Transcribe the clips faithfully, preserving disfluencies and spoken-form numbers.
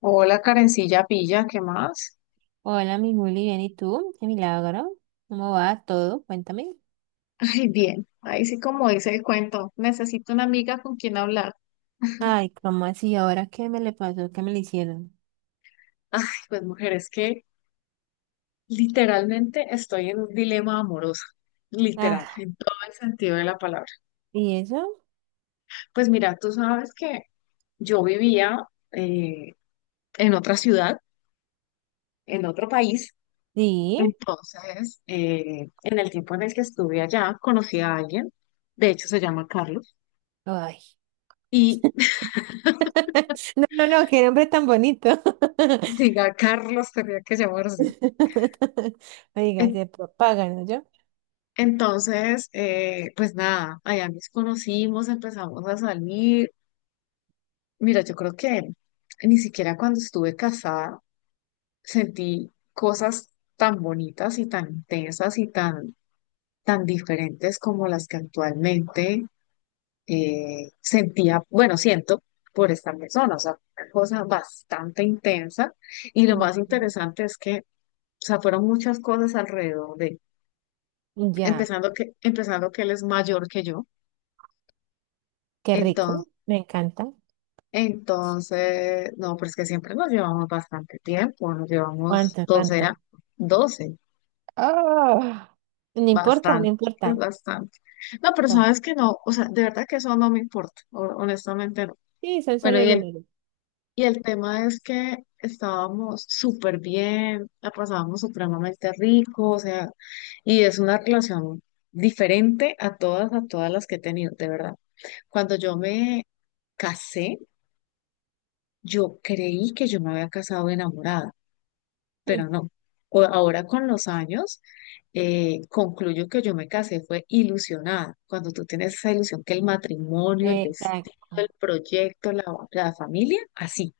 Hola, Karencilla Pilla, ¿qué más? Hola, mi Juli, bien, ¿y tú? Qué milagro. ¿Cómo va todo? Cuéntame. Ay, bien, ahí sí como dice el cuento, necesito una amiga con quien hablar. Ay, ¿cómo así? ¿Ahora qué me le pasó? ¿Qué me le hicieron? Ay, pues mujer, es que literalmente estoy en un dilema amoroso, literal, Ah, en todo el sentido de la palabra. ¿y eso? Pues mira, tú sabes que yo vivía eh, en otra ciudad, en otro país, Sí. entonces eh, en el tiempo en el que estuve allá conocí a alguien, de hecho se llama Carlos, Ay. y No, no, no, qué nombre tan bonito. diga Carlos tenía que llamarse. Oiga, se propagan, ¿no? Yo. Entonces, eh, pues nada, allá nos conocimos, empezamos a salir. Mira, yo creo que ni siquiera cuando estuve casada sentí cosas tan bonitas y tan intensas y tan, tan diferentes como las que actualmente eh, sentía, bueno, siento por esta persona, o sea, una cosa bastante intensa. Y lo más interesante es que, o sea, fueron muchas cosas alrededor de, Ujú. Ya, empezando que, empezando que él es mayor que yo. qué rico. Me encanta. Entonces, no, pues que siempre nos llevamos bastante tiempo, nos llevamos ¿Cuánto, doce cuánto? a- doce Ah, no importa, no bastante, importa. es bastante. No, pero Pues, sabes que no, o sea, de verdad que eso no me importa, ho- honestamente no. sí, son Bueno, solo y el, números. y el tema es que estábamos súper bien, la pasábamos supremamente rico, o sea, y es una relación diferente a todas, a todas las que he tenido, de verdad. Cuando yo me casé, yo creí que yo me había casado enamorada, Hmm, pero no. O- ahora con los años, eh, concluyo que yo me casé fue ilusionada. Cuando tú tienes esa ilusión que el matrimonio, el vestido, el exacto. proyecto, la, la familia, así,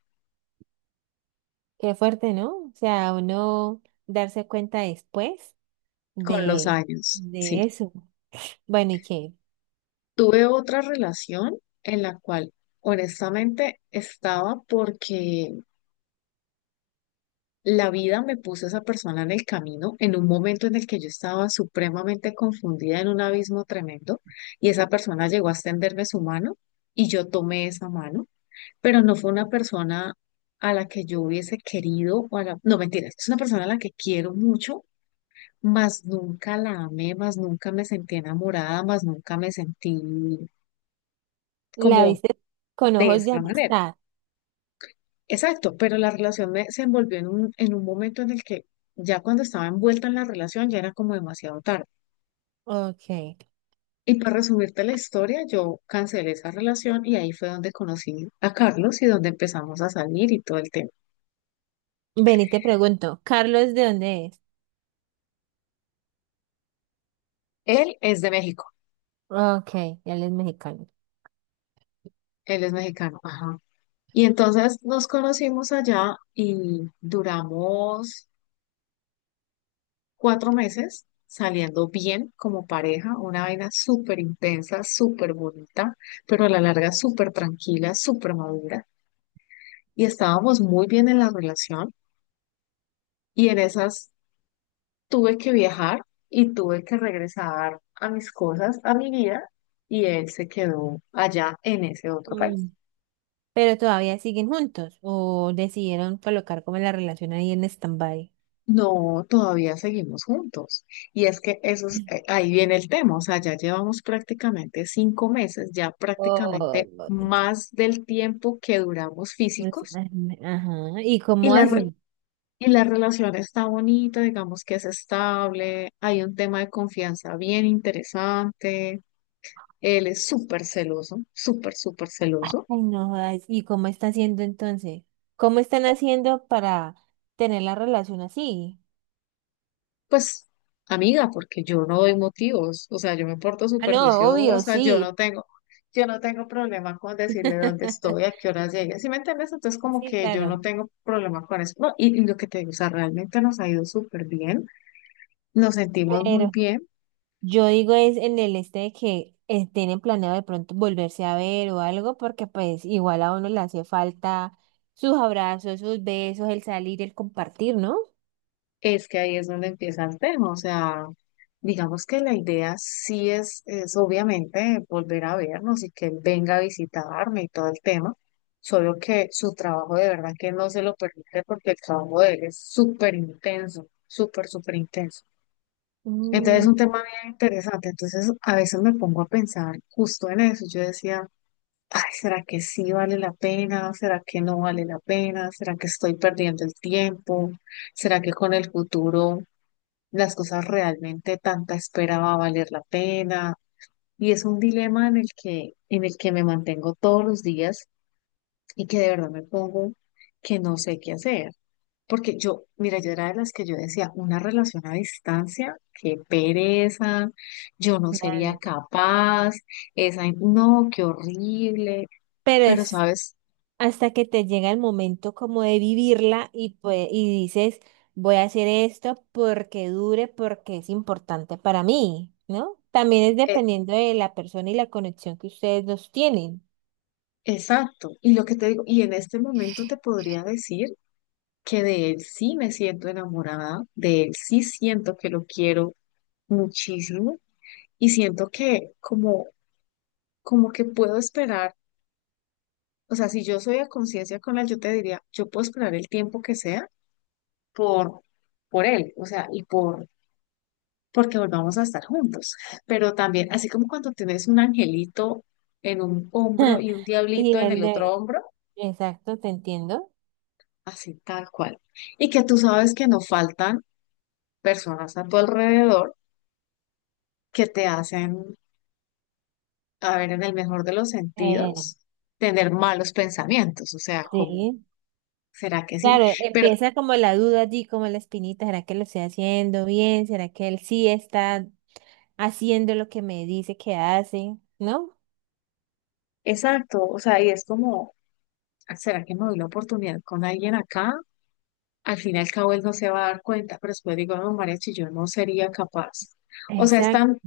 Qué fuerte, ¿no? O sea, uno darse cuenta después con los de, años, sí. de eso. Bueno, ¿y qué? Tuve otra relación en la cual honestamente estaba porque la vida me puso a esa persona en el camino en un momento en el que yo estaba supremamente confundida en un abismo tremendo y esa persona llegó a extenderme su mano y yo tomé esa mano, pero no fue una persona a la que yo hubiese querido, o a la, no, mentira, es una persona a la que quiero mucho, mas nunca la amé, más nunca me sentí enamorada, más nunca me sentí ¿La como viste con de ojos de esta manera. amistad? Exacto, pero la relación me- se envolvió en un, en un momento en el que ya cuando estaba envuelta en la relación ya era como demasiado tarde. Ok. Y para resumirte la historia, yo cancelé esa relación y ahí fue donde conocí a Carlos y donde empezamos a salir y todo el tema. Ven y te pregunto, ¿Carlos de dónde es? Él es de México, Ok, él es mexicano. él es mexicano, ajá. Y entonces nos conocimos allá y duramos cuatro meses saliendo bien como pareja, una vaina súper intensa, súper bonita, pero a la larga súper tranquila, súper madura. Y estábamos muy bien en la relación y en esas tuve que viajar y tuve que regresar a mis cosas, a mi vida, y él se quedó allá en ese otro país. Mm. ¿Pero todavía siguen juntos o decidieron colocar como la relación ahí en stand-by? No, todavía seguimos juntos. Y es que eso es, eh, ahí viene el tema, o sea, ya llevamos prácticamente cinco meses, ya Oh, prácticamente más del tiempo que duramos pues, físicos ay, me- ajá. ¿Y y cómo la, re- hacen? y la relación está bonita, digamos que es estable, hay un tema de confianza bien interesante, él es súper celoso, súper, súper celoso. Ay, no jodas. ¿Y cómo está haciendo entonces? ¿Cómo están haciendo para tener la relación así? Pues, amiga, porque yo no doy motivos, o sea, yo me porto Ah, súper no, obvio, juiciosa, yo no sí. tengo, yo no tengo problema con decirle dónde estoy, a qué hora llegué, ¿sí me entiendes? Entonces, como Sí, que yo claro. no tengo problema con eso, no, y, y lo que te digo, o sea, realmente nos ha ido súper bien, nos sentimos muy Pero bien. yo digo es en el este de que eh, tienen planeado de pronto volverse a ver o algo, porque pues igual a uno le hace falta sus abrazos, sus besos, el salir, el compartir, ¿no? Es que ahí es donde empieza el tema, o sea, digamos que la idea sí es, es obviamente volver a vernos y que él venga a visitarme y todo el tema, solo que su trabajo de verdad que no se lo permite porque el trabajo de él es súper intenso, súper, súper intenso. Entonces es Mm, un tema bien interesante, entonces a veces me pongo a pensar justo en eso, yo decía, ay, ¿será que sí vale la pena? ¿Será que no vale la pena? ¿Será que estoy perdiendo el tiempo? ¿Será que con el futuro las cosas realmente tanta espera va a valer la pena? Y es un dilema en el que, en el que me mantengo todos los días y que de verdad me pongo que no sé qué hacer. Porque yo, mira, yo era de las que yo decía, una relación a distancia, qué pereza, yo no sería claro. capaz, esa, no, qué horrible, Pero pero es sabes, hasta que te llega el momento como de vivirla y, pues, y dices, voy a hacer esto porque dure, porque es importante para mí, ¿no? También es Eh, dependiendo de la persona y la conexión que ustedes dos tienen. exacto, y lo que te digo, y en este momento te podría decir que de él sí me siento enamorada, de él sí siento que lo quiero muchísimo y siento que como, como que puedo esperar, o sea, si yo soy a conciencia con él, yo te diría, yo puedo esperar el tiempo que sea por, por él, o sea, y por, porque volvamos a estar juntos. Pero también, así como cuando tienes un angelito en un hombro y un Y diablito en el el otro de, hombro, exacto, te entiendo. así tal cual. Y que tú sabes que no faltan personas a tu alrededor que te hacen a ver, en el mejor de los Eh, sentidos, tener malos pensamientos, o sea, como, sí. ¿será que sí? Claro, Pero empieza como la duda allí, como la espinita, ¿será que lo estoy haciendo bien? ¿Será que él sí está haciendo lo que me dice que hace? ¿No? exacto, o sea, y es como, "Ah, ¿será que me doy la oportunidad con alguien acá? Al fin y al cabo él no se va a dar cuenta", pero después digo, no, Mariachi, yo no sería capaz. O sea, es Exacto. tan,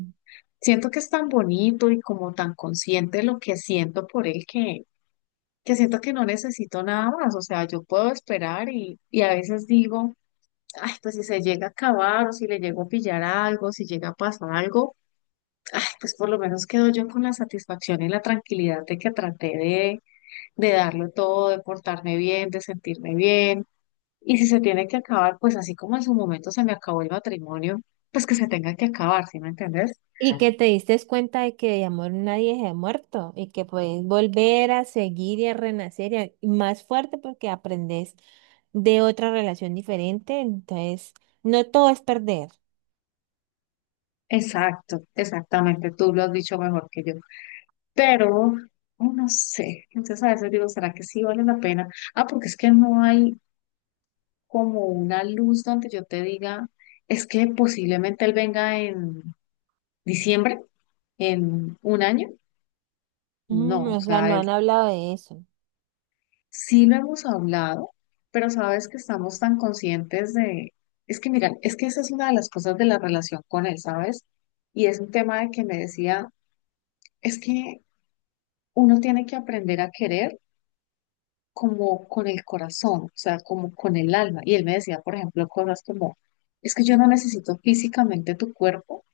siento que es tan bonito y como tan consciente lo que siento por él que, que siento que no necesito nada más, o sea, yo puedo esperar y, y a veces digo, ay, pues si se llega a acabar o si le llego a pillar algo, si llega a pasar algo, ay, pues por lo menos quedo yo con la satisfacción y la tranquilidad de que traté de, de darlo todo, de portarme bien, de sentirme bien. Y si se tiene que acabar, pues así como en su momento se me acabó el matrimonio, pues que se tenga que acabar, ¿sí me entendés? Y que te diste cuenta de que de amor nadie se ha muerto y que puedes volver a seguir y a renacer y a- y más fuerte porque aprendes de otra relación diferente. Entonces, no todo es perder. Exacto, exactamente, tú lo has dicho mejor que yo. Pero, oh, no sé, entonces a veces digo, ¿será que sí vale la pena? Ah, porque es que no hay como una luz donde yo te diga, es que posiblemente él venga en diciembre, en un año. Mm, No, o o sea, sea, no es- han hablado de eso. sí lo hemos hablado, pero sabes que estamos tan conscientes de, es que mira, es que esa es una de las cosas de la relación con él, ¿sabes? Y es un tema de que me decía, es que uno tiene que aprender a querer como con el corazón, o sea, como con el alma. Y él me decía, por ejemplo, cosas como, es que yo no necesito físicamente tu cuerpo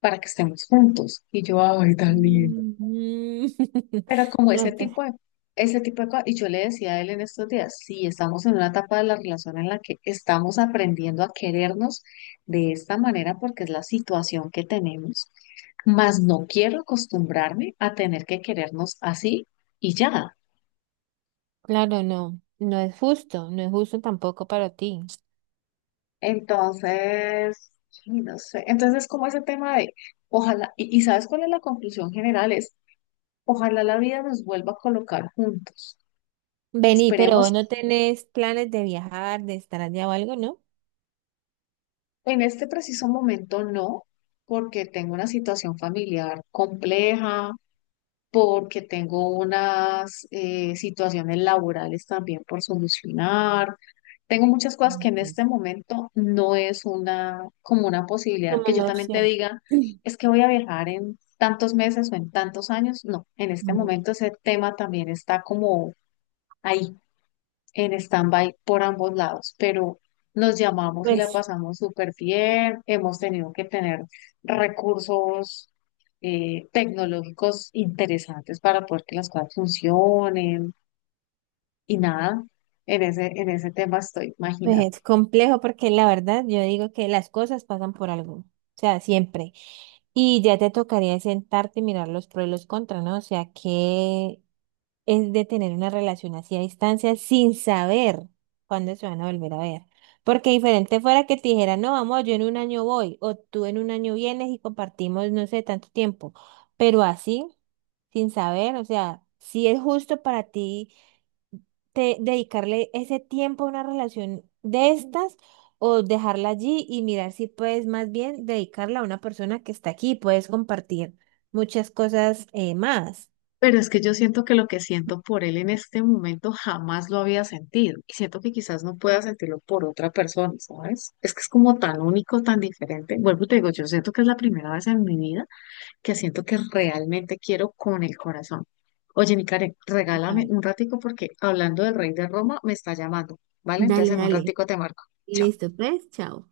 para que estemos juntos. Y yo, ay, tan lindo. Mm, Pero como ese no, pues, tipo de, ese tipo de cosas, y yo le decía a él en estos días, sí, estamos en una etapa de la relación en la que estamos aprendiendo a querernos de esta manera porque es la situación que tenemos, mas no quiero acostumbrarme a tener que querernos así y ya. claro, no. No es justo, no es justo tampoco para ti. Entonces, sí, no sé, entonces es como ese tema de, ojalá, y, y ¿sabes cuál es la conclusión general? Es, ojalá la vida nos vuelva a colocar juntos. Vení, pero Esperemos. vos no tenés planes de viajar, de estar allá o algo, ¿no? En este preciso momento no, porque tengo una situación familiar compleja, porque tengo unas eh, situaciones laborales también por solucionar. Tengo muchas cosas que en Ujú. este momento no es una como una posibilidad Como que yo una también te opción. diga, es que voy a viajar en tantos meses o en tantos años. No, en este Mm. momento ese tema también está como ahí en stand-by por ambos lados, pero nos llamamos y la Pues. pasamos súper bien. Hemos tenido que tener recursos eh, tecnológicos interesantes para poder que las cosas funcionen y nada, en ese, en ese tema estoy, Pues imagínate. es complejo porque la verdad yo digo que las cosas pasan por algo, o sea, siempre. Y ya te tocaría sentarte y mirar los pros y los contras, ¿no? O sea, que es de tener una relación así a distancia sin saber cuándo se van a volver a ver. Porque diferente fuera que te dijera, no, vamos, yo en un año voy, o tú en un año vienes y compartimos, no sé, tanto tiempo. Pero así, sin saber, o sea, si es justo para ti te- dedicarle ese tiempo a una relación de estas o dejarla allí y mirar si puedes más bien dedicarla a una persona que está aquí, puedes compartir muchas cosas eh, más. Pero es que yo siento que lo que siento por él en este momento jamás lo había sentido y siento que quizás no pueda sentirlo por otra persona, ¿sabes? Es que es como tan único, tan diferente. Vuelvo y te digo, yo siento que es la primera vez en mi vida que siento que realmente quiero con el corazón. Oye, mi Karen, regálame Vale. un ratico porque hablando del rey de Roma me está llamando, ¿vale? Dale, Entonces en un dale. ratico te marco. Chao. Listo, pues, chao.